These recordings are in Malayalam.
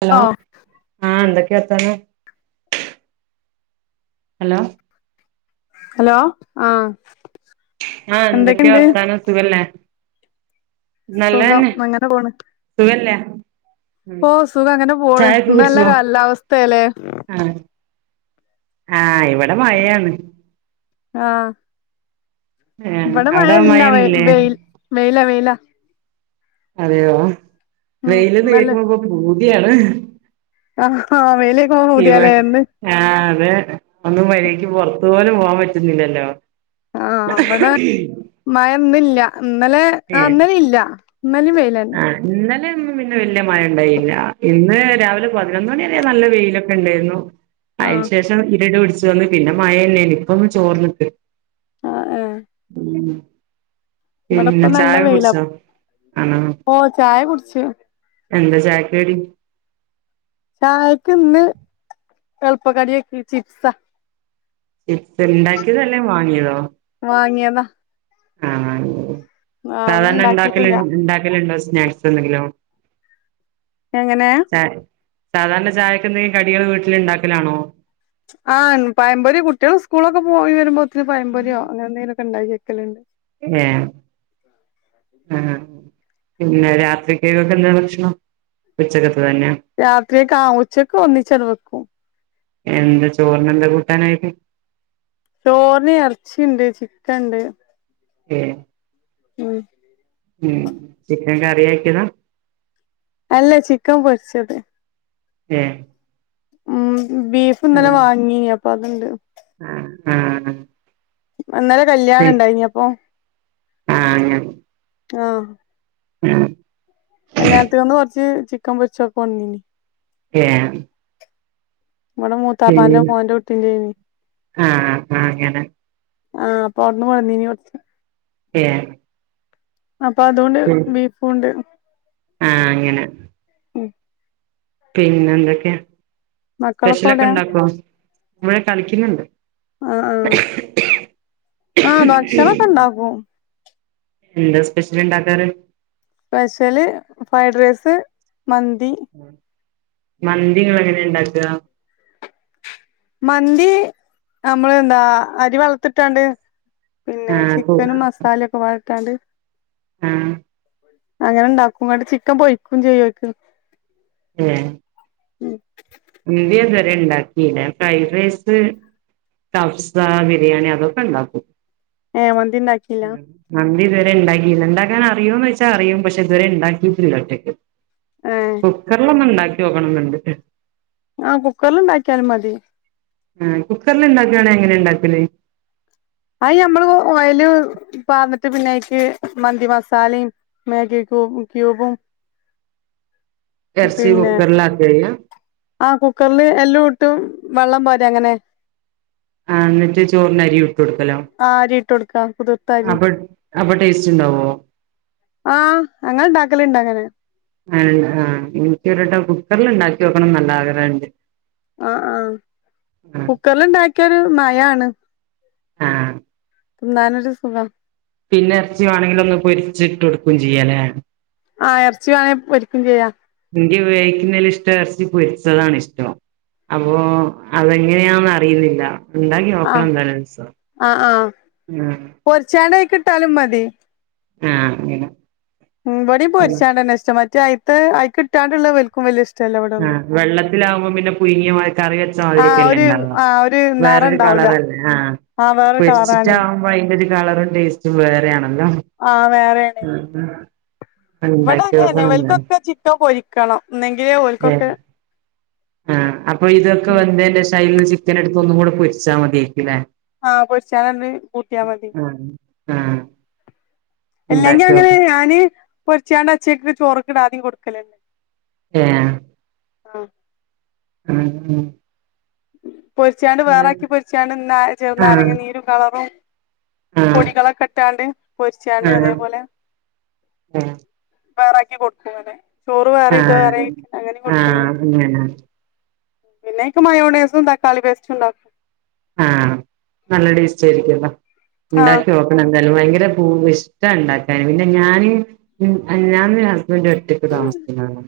ഹലോ ഓ ആഹ് എന്തൊക്കെയാ വർത്താനം ഹലോ ഹലോ ആഹ് ആഹ് എന്തൊക്കെയാ എന്തൊക്കെണ്ട് വർത്താനം സുഖല്ലേ സുഖം നല്ലതന്നെ അങ്ങനെ സുഖല്ലേ ഉം ഓഹ് സുഖം അങ്ങനെ പോണ് ചായൊക്കെ ഇന്ന് നല്ല കുടിച്ചോ കാലാവസ്ഥ ല്ലേ ആഹ് ആഹ് ഇവിടെ മഴയാണ് ആഹ് ഏഹ് ഇവടെ അവിടെ മഴയില്ല വെയ് മഴയൊന്നുല്ലേ വെയിൽ വെയിലാ വെയിലാ അതെയോ ഉം വെയില്ന്ന് നല്ല കേക്കുമ്പൊ ഇപ്പോ പൂതിയാണ് ആഹ് ഹാ വെയില് കേക്കുമ്പോ ഇവ പൂതിയാല്ലേന്ന് ആഹ് അതെ ഒന്നു വെളീക്ക് പൊറത്തു പോലും പോകാൻ പറ്റുന്നില്ലല്ലോ ആഹ് ഇവ്ടെ മഴ ഇന്നില്ല ഇന്നലെ ആഹ് ഇന്നലെ ഇല്ല ഇന്നലേം വെയിലാർ ഇന്നലേം ഇന്നും പിന്നെ വല്യ മഴ ഉണ്ടായില്ല ഇന്ന് രാവിലെ പതിനൊന്ന് മണി വരെ നല്ല വെയിലൊക്കെ ഇണ്ടായിരുന്നു അയ്ന് ആഹ് ശേഷം [unintelligible] പിടിച്ചു വന്ന് പിന്നെ മഴ ഇല്ലേന് ഇപ്പൊന്ന് ചോർന്നിട്ട് ആഹ് ഏഹ് ഉം ഇവിടെപ്പ പിന്നെ ചായേക്ക കുടിച്ചൊ ആണോ ഓഹ് ചായ കുട്ച്ച് എന്താ ചായക്ക് കടി ചായക്ക് ഇന്ന് എളുപ്പ കടിയാക്കി ചിപ്സാ ചിപ്സ് ഇണ്ടാക്കിയതോ അല്ലേ വാങ്ങിയതോ വാങ്ങിയതാ ആഹ് അങ്ങനെ ആഹ് ഇന്ന് സാധാരണ ഇണ്ടാക്കല് ഇണ്ടാക്കിട്ടില്ല ഇൻ ഇണ്ടാക്കല്ണ്ടോ സ്നാക്സ് എന്തെങ്കിലും എങ്ങനാ [unintelligible] സാധാരണ ചായക്ക് എന്തെങ്കിലും കടികള് വീട്ടിലിണ്ടാക്കലാണോ ആഹ് പയമ്പൊരി കുട്ട്യള് സ്കൂളിലൊക്കെ പോയി വരുമ്പോത്തിന് പയമ്പൊരിയോ അങ്ങനെ എന്തെങ്കിലൊക്കെ ഇണ്ടാക്കി വെക്കല്ണ്ട് ഏഹ് ആഹ് [inaudible] പിന്നെ രാത്രിക്കൊക്കെ എന്താ ഭക്ഷണം ഉച്ചക്കത്തത് തന്നാ രാത്രിയെക്ക ആവും ഉച്ചക്ക് ഒന്നിച്ചത് വെക്കും എന്താ ചോറിനെന്താ കൂട്ടാനായിട്ട്? ചോറിന് എറച്ചീ ണ്ട് ചിക്കണ്ട് ഏഹ് ഉം ഉം ചിക്കൻ കറിയാക്കിയതാ? അല്ല ചിക്കൻ പൊരിച്ചത് ഏഹ് ഉം ബീഫ് ഇന്നലെ വാങ്ങീന് അപ്പൊ അത്ണ്ട് ആ ആഹ് ഇന്നലെ കല്യാണണ്ടായിനി അപ്പൊ ആഹ് അങ്ങനെ ആഹ് ഉം കല്യാണത്തിങ്ങന്ന് കൊറച്ച് ചിക്കൻ പൊരിച്ചതൊക്കെ കൊണ്ടന്നീനു ഏഹ് ഇവടെ മൂത്താപ്പാന്റെ മോന്റെ കുട്ടീന്റേന് ആഹ് ആ അങ്ങനെ ആഹ് അപ്പവിട് ന്ന് കൊണ്ടന്നി നീ കൊറച്ച് ഏഹ് അപ്പൊ അതുണ്ട് ബീഫുണ്ട് ആഹ് അങ്ങനെ ഉം പിന്നെ എന്തൊക്കെയാ മക്കളൊക്കെ സ്പെഷ്യലൊക്കെ എവിടെ ഉണ്ടാക്കോ ഇവടെ കളിക്കുന്നുണ്ട് ആഹ് ആഹ് ആ ഭക്ഷണൊക്കെ ഇണ്ടാക്കും എന്താ സ്പെഷ്യല് ഇണ്ടാക്കാറ്? സ്പെഷ്യല് ഫ്രൈ റൈസ് മന്തി മന്തി ഇങ്ങളെങ്ങനെണ്ടാക്കാ? മന്തി അമ്മള് എന്താ അരി വെള്ളത്തിലിട്ടാണ്ട് പിന്നെ ചിക്കനും മസാലൊക്കെപ്പാടെട്ടാണ്ട് ആഹ് അങ്ങനെ ഇണ്ടാക്കും ഇവ്ടെ ചിക്കൻ പൊരിയ്ക്കും ചെയ്യെക്കും ഇല്ലെ ഉം മന്തി ഇതുവരെ ഇണ്ടാക്കില്ല ഞാൻ ഫ്രൈഡ് റൈസ് കഫ്സ ബിരിയാണി അതൊക്കെ ഇണ്ടാക്കും ഏഹ് മന്തി ഇണ്ടാക്കില്ല മന്തി ഇതുവരെ ഇണ്ടാക്കില്ല ഇണ്ടാക്കാൻ അറിയോന്നോയിച്ചാ അറിയും പക്ഷെ ഇതുവരെ ഇണ്ടാക്കിയിട്ടില്ല ഒറ്റക്ക് ഏ കുക്കറിലൊന്നുണ്ടാക്കി നോക്കണെന്നുണ്ട് ആഹ് കുക്കറിൽ ഇണ്ടാക്കിയാലും മതി ആഹ് കുക്കറിൽ ഉണ്ടാക്കാണെ എങ്ങനെയാ ഇണ്ടാക്കല് അയ് ഞമ്മള് ഓയല് പാർന്നിട്ട് പിന്നെയിക്ക് മന്തി മസാലേം മാഗി ക്യൂ ക്യൂബും എർച്ചി കുക്കറിലാക്കെയ്യാ? ആഹ് കുക്കറില് എല്ലാം ഇട്ടും വെള്ളം പാരാ അങ്ങനെ ആഹ് എന്നിട്ട് ചോറിനരി ഇട്ട് കൊടുക്കലോ ആ അരിട്ടൊടുക്കാം കുതിർ അപ്പ അപ്പ ടേസ്റ്റുണ്ടാവോ? ആഹ് ഞങ്ങള്ണ്ടാക്കലുണ്ട് അങ്ങനെ അതെയോ. ആഹ് എനിക്കൊരുവട്ടം കുക്കറിൽ ഉണ്ടാക്കി നോക്കണന്ന് നല്ല ആഗ്രഹം ഉണ്ട്. ആഹ് ആഹ് കുക്കറിൽ ഉണ്ടാക്കിയാൽ ഒരു മയാണ്. ആഹ് തിന്നാനൊരു സുഖം. പിന്നെ എറച്ചി മാണെങ്കിലും ഒന്ന് പൊരിച്ചിട്ട് കൊടുക്കു ചെയ്യാലേ ആഹ് എറച്ചി മാണെ പൊരിക്കും ചെയ്യാ ഇ നിക്ക് വേവിക്കുന്നതിലും ഇഷ്ടം എറച്ചി പൊരിച്ചതാണ് ഇഷ്ടം. അപ്പോ അതെങ്ങനെയാന്ന് അറിയുന്നില്ല. ഇ ണ്ടാക്കി ആ നോക്കണം എന്തായാലൊരീസം ആ ആ ആഹ് പൊരിച്ചാണ്ട് അയിക്ക് ഇട്ടാലും മതി. ആഹ് അങ്ങനെ ഉം ഇവിടിം പൊരിച്ചാണ്ടന്നെ ഇഷ്ടം മറ്റേ അയത്ത് അയിക്കിട്ടാണ്ടുള്ള ഓൽ ക്കും വല്യ ഇഷ്ടല്ല ഇവടെ ആഹ് വെള്ളത്തിലാവുമ്പോ പിന്നെ പുഴുങ്ങിയ മാ കറി ആ വെച്ചമാതിരിന്നെ അല്ലെ ഇ ഒരു ണ്ടാവാ ആ ഒരു നിറം വേറൊരു ഉണ്ടാവൂല കളറല്ലേ ആഹ് ആ വേറൊരു കളറാണേ പൊരിച്ചിട്ടാകുമ്പോ അതിന്റെ ഇതിന് കളറും ടേസ്റ്റും വേറെയാണല്ലോ ആഹ് വേറെയാണ്. ആഹ് ഉണ്ടാക്കി നോക്കണം ഇന്ന് ക്ക പൊരിക്കണം എന്നെങ്കിലെ ഏഹ് ഓൽക്കൊക്കെ ആഹ് അപ്പൊ ഇതൊക്കെ വെന്തേനു ശേഷം അയ്ലെ ചിക്കൻ എടുത്തൊന്നും കൂടെ പൊരിച്ചാൽ മതിയേരിക്കുല്ലേ. ആഹ് പൊരിച്ചാനല് കൂട്ടിയാ മതി. ആഹ് അല്ലെങ്കി ഉണ്ടാക്കി അങ്ങനെ നോക്കണം ഞാന് പൊരിച്ചാണ്ട് അച്ചേക്ക് ചോറൊക്കെ ഇടാതെയും കൊടുക്കലുണ്ട്. യെഹ് ആഹ്. ആഹ് ആഹ് പൊരിച്ചാണ്ട് വേറാക്കി പൊരിച്ചാണ്ട് ഇന്നാ ആഹ് ചെറുനാരങ്ങ നീരും കളറും ആഹ് പൊടികളൊക്കെ ഇട്ടാണ്ട് പൊരിച്ചാണ്ട് അതേപോലെ തയ്യാറാക്കി കൊടുക്കും അങ്ങനെ. ചോറ് ആഹ് വേറെയും ഇത് ആഹ് വേറെയും അങ്ങനെ കൊടുക്കല് അങ്ങനെ പിന്നെഅഴിക്ക് മയോണൈസും തക്കാളി പേസ്റ്റും ഉണ്ടാ ആഹ് നല്ല ടേസ്റ്റായിരിക്കുവല്ലോ ആഹ് ഉണ്ടാക്കി നോ എന്തായാലും ഭയങ്കര പൂ ഇഷ്ടാ ഇണ്ടാക്കാൻ പിന്നെ ഞാന് ഞാൻ ഹസ്ബൻഡ് ഒറ്റ ക്ക് താമസിക്കുന്ന കാരണം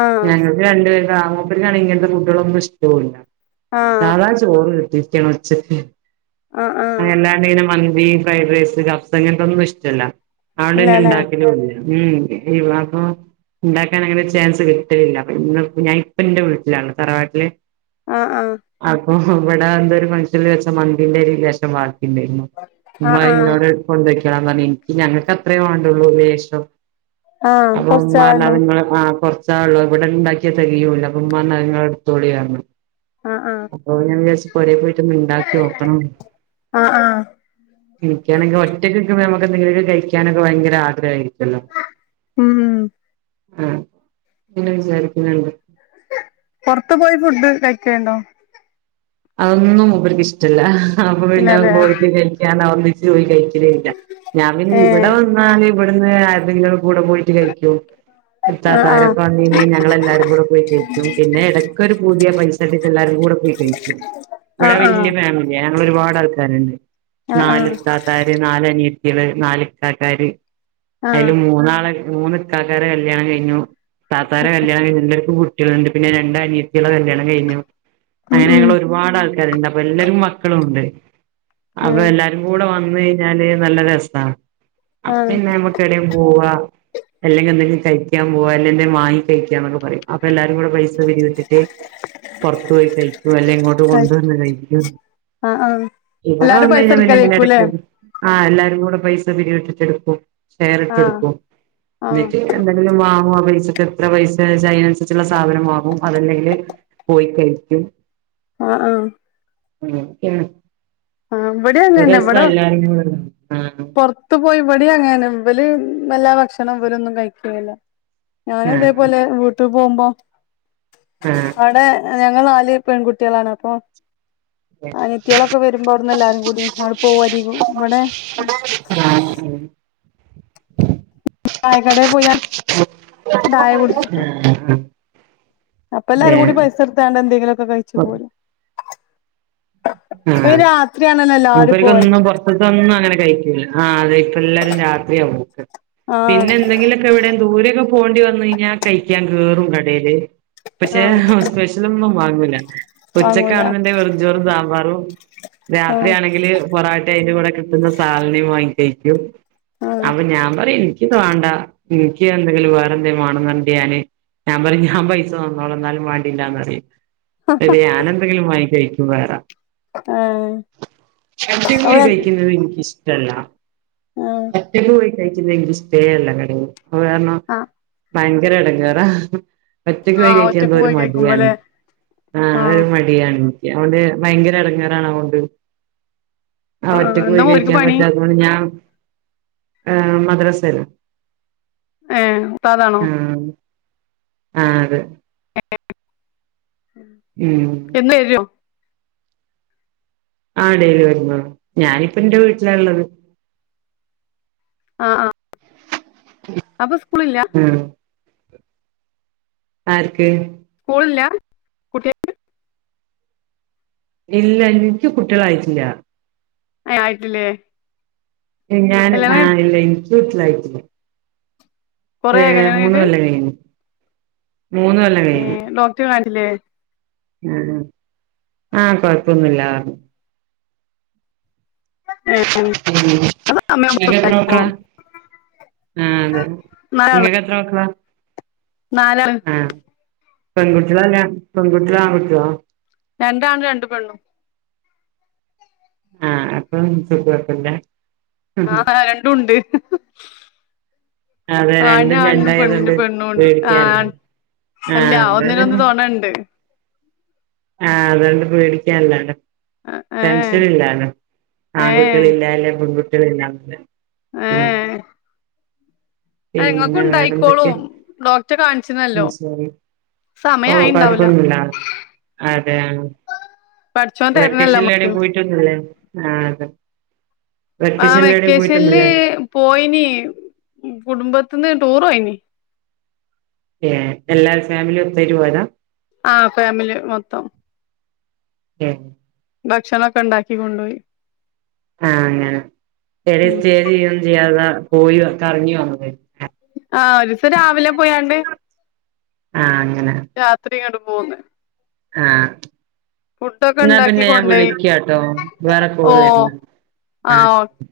ആഹ് ഞങ്ങൾക്ക് രണ്ടുപേർക്ക് മൂപ്പര്ക്കാണെങ്കി ഇങ്ങനത്തെ ഫുഡ്കളൊന്നും ഇഷ് ട്ടൂല്ല ആഹ് സാധാ ചോറ് കിട്ടിരിയിരിക്കണം ഉച്ചയ്ക്ക് ആഹ് ആഹ് [unintelligible] മന്തി ഫ്രൈഡ് റൈസ് കബ്സ ഇങ്ങനത്തെൊന്നും ഇഷ്ട്ടുല്ല അതൊണ്ടൊന്നും ഇ ഇല്ലല്ലേ ണ്ടാക്കലൂല്ല ഉം വിവാഹോ? ഇ ണ്ടാക്കാൻ അങ്ങനെ ചാൻസ് കിട്ട് ഇല്ല ഇന്ന് ഞാൻ ഇപ്പ ഇന്റെ വീട്ടിലാണ് തറവാട്ടില് ആഹ് ആഹ്. അപ്പൊ ഇവിടെ എന്തോ ഒരു ഫംഗ്ഷനിൽ വെച്ച മന്തീന്റെ അരി ലേശം ബാക്കിയിണ്ടായിരുന്നു. ഉമ്മ ആഹ് അത് ഇ ആഹ് ന്നോട് കൊണ്ടോയ്ക്കോളാൻ പറഞ്ഞു എനിയ്ക്ക് ഞങ്ങൾക്ക് അത്രേം വേണ്ടൊള്ളൂ ലേശം. ആഹ് അപ്പം ഉമ്മ പറഞ്ഞു കൊറച്ചാളല്ലോ അത് നിങ്ങള് ആഹ് കൊറച്ചാ ഉള്ളത് ഇവിടെ ഉണ്ടാക്കിയ തികയൂല്ല അപ്പെ ഉമ്മാ പറഞ്ഞു അത് നിങ്ങള് എടുത്തോളീ പറഞ്ഞു. ആഹ് ആഹ് അപ്പൊ ഞാൻ വിചാരിച്ചു പൊരേ പോയിട്ടൊന്ന് ഇ ണ്ടാക്കി നോക്കണം ആഹ് ആഹ് ഇ നിക്കാണെങ്കി ഒറ്റയ്ക്ക് നിക്കുമ്പേ നമുക്ക് എന്തെങ്കിലുമൊക്കെ കഴിക്കാനൊക്കെ ഭയങ്കര ആഗ്രഹായിരി ക്കല്ലോ ഉം ഉം ആഹ് ഇങ്ങനെ വിചാരിക്ക്ണ്ട്. പൊറത്തു പോയി ഫുഡ് കഴിക്കലുണ്ടോ? അതൊന്നും മൂപ്പർക്ക് ഇഷ്ടല്ല അപ്പൊ പിന്നെ ഇല്ലല്ലേ പോയിട്ട് കഴിക്കാനൊ ഒന്നിച്ച് പോയി കഴി ക്കലേ ഇല്ല ഞാൻ പിന്നെ ഇവിടെ ഏഹ് വന്നാല് ഇവിടുന്ന് ആരുടെങ്കിലൊക്കെ കൂടെ പോയിട്ട് കഴിക്കും. ആഹ് ആഹ് ഇത്താത്തവരൊക്കെ വന്നേണ്ടെങ്കി ഞങ്ങളെല്ലാരും കൂടെ പോയി കഴിക്കും. പിന്നെ ഇടക്കൊരു പൂതിയാ പൈ സഡിട്ട്ള്ള എല്ലാരും കൂടെ പോയി കഴിക്കും. ഇവിടെ ആഹ് ആഹ് വല്യയ ഫാമിലിയാ. ഞങ്ങള് ഒരുപാട് ആൾക്കാര്ണ്ട് ആഹ് നാല് ആഹ് ഇത്താ താത്താര് നാല് അനിയത്തേള് നാല് ഇക്കാക്കാര് അയ്ല് ആഹ് മൂന്നാളെ മൂന്ന് ഇക്കാക്കാരെ കല്യാണം കയ്ഞ്ഞു താത്താരെ കല്യാണം കയ്ഞ്ഞു എല്ലർക്കും കു ട്യള്ണ്ട് പിന്നെ രണ്ട് അനിയത്തെളെ കല്യാണം കയ്ഞ്ഞു ഉം അങ്ങനെ ഉം ഞങ്ങൾ ഒരു ഒരുപാട് ആൾക്കാര്ണ്ട് അപ്പം എല്ലരും മക്കളും ഉണ്ട് അപ്പം ഏഹ് എല്ലാ രുംകൂടെ വന്ന് കയ്ഞ്ഞാല് നല്ല രസ അപ്പം ആഹ് പിന്നെ നമ്മക്ക് എടെം പോവാ അല്ലെങ്കിൽ എന്തെങ്കിം കയ്ക്കാൻ പോവാ അല്ലെങ്കി എന്തെം മാങ്ങി കയ്ക്കാന്നൊക്കെ പറിം അപ്പൊ എല്ലാരും കൂടെ പൈ പൈസ പിരിവിട്ടിട്ട് പൊറത്ത് പോയി കയ്ക്കും അല്ലെ ഇങ്ങോ ട്ട് കഴി കൊണ്ട് വന്ന് കയ്ക്കും ആഹ് ആഹ് ഇവടെ എല്ലാരും വന്ന് പൈസ കയ്ഞ്ഞാ പിന്നെ എടുക്കലേക്കൂല്ലേ എടയ്ക്കൊരു ആഹ് എല്ലാരും കൂടെ പൈസ പിരിവിട്ട്ട്ട് എടുക്കും ഷെയറിട്ട് ആഹ് എടുക്കും ആഹ് എന്നിട്ട് എന്തെങ്കിലും വാങ്ങും ആഹ് പൈസക്ക് എത്ര പൈസ അയിനനുസരിച്ള്ള സാധനം വാങ്ങും അതല്ലെങ്കി പോയി കൈക്കും ആഹ് ആഹ് ഏ ആഹ് ഇവിടേം ഒരു അങ്ങന്നെ സം ഇവിടെ എല്ലാരും കൂടെ ഉം പൊറത്ത് പോയി ഇവടിം അങ്ങനെന്നെ ഇവല് വല്ലാ ഭക്ഷണം ഇവലൊന്നും കയിക്കൂല ഞാനും ഇതേപോലെ വീട്ട് പോവുമ്പം ആഹ് അടെ ഞങ്ങൾ നാല് പെൺകുട്ടേളാണ് അപ്പൊ ആഹ് അനിയതേളൊക്കെ വര് മ്പം അവുട്ന്ന് എല്ലാരും കൂടി ആണ്ട് പോവും അരീക്കോ ഇവടെ [unintelligible] ചായകടെ പോയാ ചായ കുടി ആഹ് ആഹ് അപ്പം എല്ലാരും കൂടി പൈസ ഇട്ത്താണ്ട് എന്തെങ്കിലൊ കയ്ച് പോരും ഇപ്പം ഈ രാത്രിയാണല്ലോ എല്ലാരും പോവല് ഫുഡൊന്നും അങ്ങനെ കയ്ക്കൂല്ല ആഹ് അതെ ഇപ്പം എല്ലാരും രാത്രിയാ പോവല് ആഹ് പിന്നെ എന്തെങ്കിലൊ എവടെം ദൂരൊക്കെ പോവണ്ടി വന്നയ്‌ഞ്ഞാ കയ്ക്കാൻ കേറും കടേല് പക്ഷെ ആഹ് സ്പെഷ ഷലൊന്നും വാങ്ങൂല വാങ്ങൂല ഉച്ചക്കാണെന്നുണ്ടേ വെറും ചോറും സാമ്പാറും ആഹ് രാത്രിയാണെ ണെങ്കില് പൊറാട്ടെം അയ്ൻ്റെ കൂടെ കിട്ടുന്ന സാലടിം വാങ്ങി കയിയ്ക്കും ആഹ് അപ്പം ഞാൻ പറിം ഇക്ക്‌യ് ഇത് വാണ്ട ഇൻക്ക് എന്തെങ്കിലും വേറെന്തെം വാണംന്ന് പറഞ്ഞിട്ട് ഞാന് ഞാം പറിം ഞാൻ പൈസ തന്നോള ഇന്നാലും മാണ്ടില്ലാന്നറിം അയ്ല് ഞാൻ എന്തെങ്കിലും വാങ്ങി കയിക്കും വേറെ ഏ ചട്ടി മോറി കയിയ്ക്കുന്നത് ഇൻക്കിഷ്ടല്ല ആഹ് ഒറ്റക്ക് പോയി കയിയ്ക്കുന്ന ഇൻക്കിഷ്ടേ അല്ല കടേന്ന് അത് കാരണം ആ ഭയങ്കര അടങ്ങറാ ഒറ്റയ്ക്ക് പോയി ആഹ് കയിയ്ക്കാൻ എന്തൊ ഒറ്റക്ക് ഒര് പോയി മടിയാണ് കഴിക്കുമ്പോല്ലേ ആഹ് ഒരു മടിയാണ് ൻക്ക്യ അതോണ്ട് ഭയങ്ക ങ്കര എടങ്ങേറാണ അഹോണ്ട് അഹ് ആഹ് ഒറ്റക്ക് എന്താ പോയി മോര്ക്ക് കയിയ്ക്കാം പണി പറ്റാ അതോണ്ട് ഞാം ഏ മദ്‌റസേല് ഏ ഉസ്താദാണൊ ആഹ് ആഹ് അതെ ഏ ഉം എന്ന് വരോ ആഹ് ഡെയ്‌ലി വരുന്നു ഞാനിപ്പന്റെ വീട്ടിലാള്ളത് ആഹ്അഹ് അപ്പം സ്കൂളില്ല ആഹ് ആർക്ക് സ്‌കൂളില്ലാ ഇല്ല ഇൻക്ക് കുട്ടേളായിട്ടില്ല ഏ ആയിട്ടില്ലേ ഏ ഞാന് കല്യാണം കഴി ആഹ് ഇല്ലേ ഇൻക്ക് കുട്ടികളായിട്ടില്ല കൊറേ ഏ ആയോ കല്യാണം കഴിഞ്ഞിട്ട് മൂന്നൊല്ലം കയ്ഞ്ഞ് മൂന്നൊല്ലം ഏ ഡോക് ടറെ കാണിച്ചിലെ ഉം ആഹ് കൊഴപ്പൊന്നുമില്ലാന്ന് പറഞ്ഞു ഏ പിന്നെ നീങ്ങള് എത്ര മക്കളാ ആഹ് അതെ നാലാള് ഇങ്ങക്ക് എത്ര മക്കളാ നാലാള് ആഹ് പെൺകുട്ടികൾതന്നാ പെൺകുട്ടികളും ആൺകുട്ടികളും രണ്ടാണ് രണ്ട് പെണ്ണും ആഹ് അപ്പൊ സുഖമാക്കില്ല ആഹ് രണ്ടും ഉണ്ട് അതെ ആണിന് രണ്ടും ആണും പെണ്ണിന് രണ്ടായതൊണ്ട് പെണ്ണും ഉണ്ട് പേടിക്കാല്ല ആഹ് അല്ല ആഹ് ഒന്നിന് അത് ഒന്ന് തുണയുണ്ട് ആഹ് അതൊണ്ട് പേടിക്കാൻല്ലാല്ലോ ഏഹ് ടെൻഷൻ ഇല്ലാന്ന് ആൺകുട്ടികൾ ഇല്ലല്ലൊ പെൺകുട്ടികളില്ലന്നുള്ള. ആ ഏ അയ് നിങ്ങക്ക് പിന്നെ വേറെന്തൊക്കെ ഉണ്ടായിക്കോളും ഡോക്ടറെ കാണിച്ചിരുന്നല്ലോ. ഉം ശരി ഓ സമയം ആയിട്ടുണ്ടാവില്ല കൊഴപ്പൊന്നുല്ല അതെ പഠിച്ചോൻ തരണല്ലോ വെക്കേഷന് നമ്മക്ക് എവിടെയും പോയിട്ടൊന്നുല്ലേ ആഹ് അതെ ആഹ് വെക്കേഷനിൽ എവിടേം വെക്കേഷനിൽ പോയിട്ടൊന്നുല്ലേ പോയിനി കുടുംബത്തിന്ന് ടൂർ പോയിന് ഏ എല്ലാ ഫാമിലി ഒത്തേരു പോയതാ ആഹ് ഫാമിലി മൊത്തം എൻ ഭക്ഷണംമൊക്കെ ഉണ്ടാക്കി കൊണ്ടുപോയി ആഹ് അങ്ങനെ എവടെയും ഉം സ്റ്റേ ചെയ്യൊന്നും ചെയ്യാതാ പോയിക്കറങ്ങി വന്നത് ആഹ് ഒരു ദിവസം രാവിലെ പോയണ്ട് ആഹ് അങ്ങനെ രാത്രിങ്ങട് പോന്ന് ആഹ് ഫുഡൊക്കെ എന്നാ ഉണ്ടാക്കി പിന്നെ ഞാൻ കൊണ്ടോയി വിളിക്കട്ടോ വേറെ ഓ കോള് വരുന്നുണ്ട് ആ ആഹ് ഓ ശരി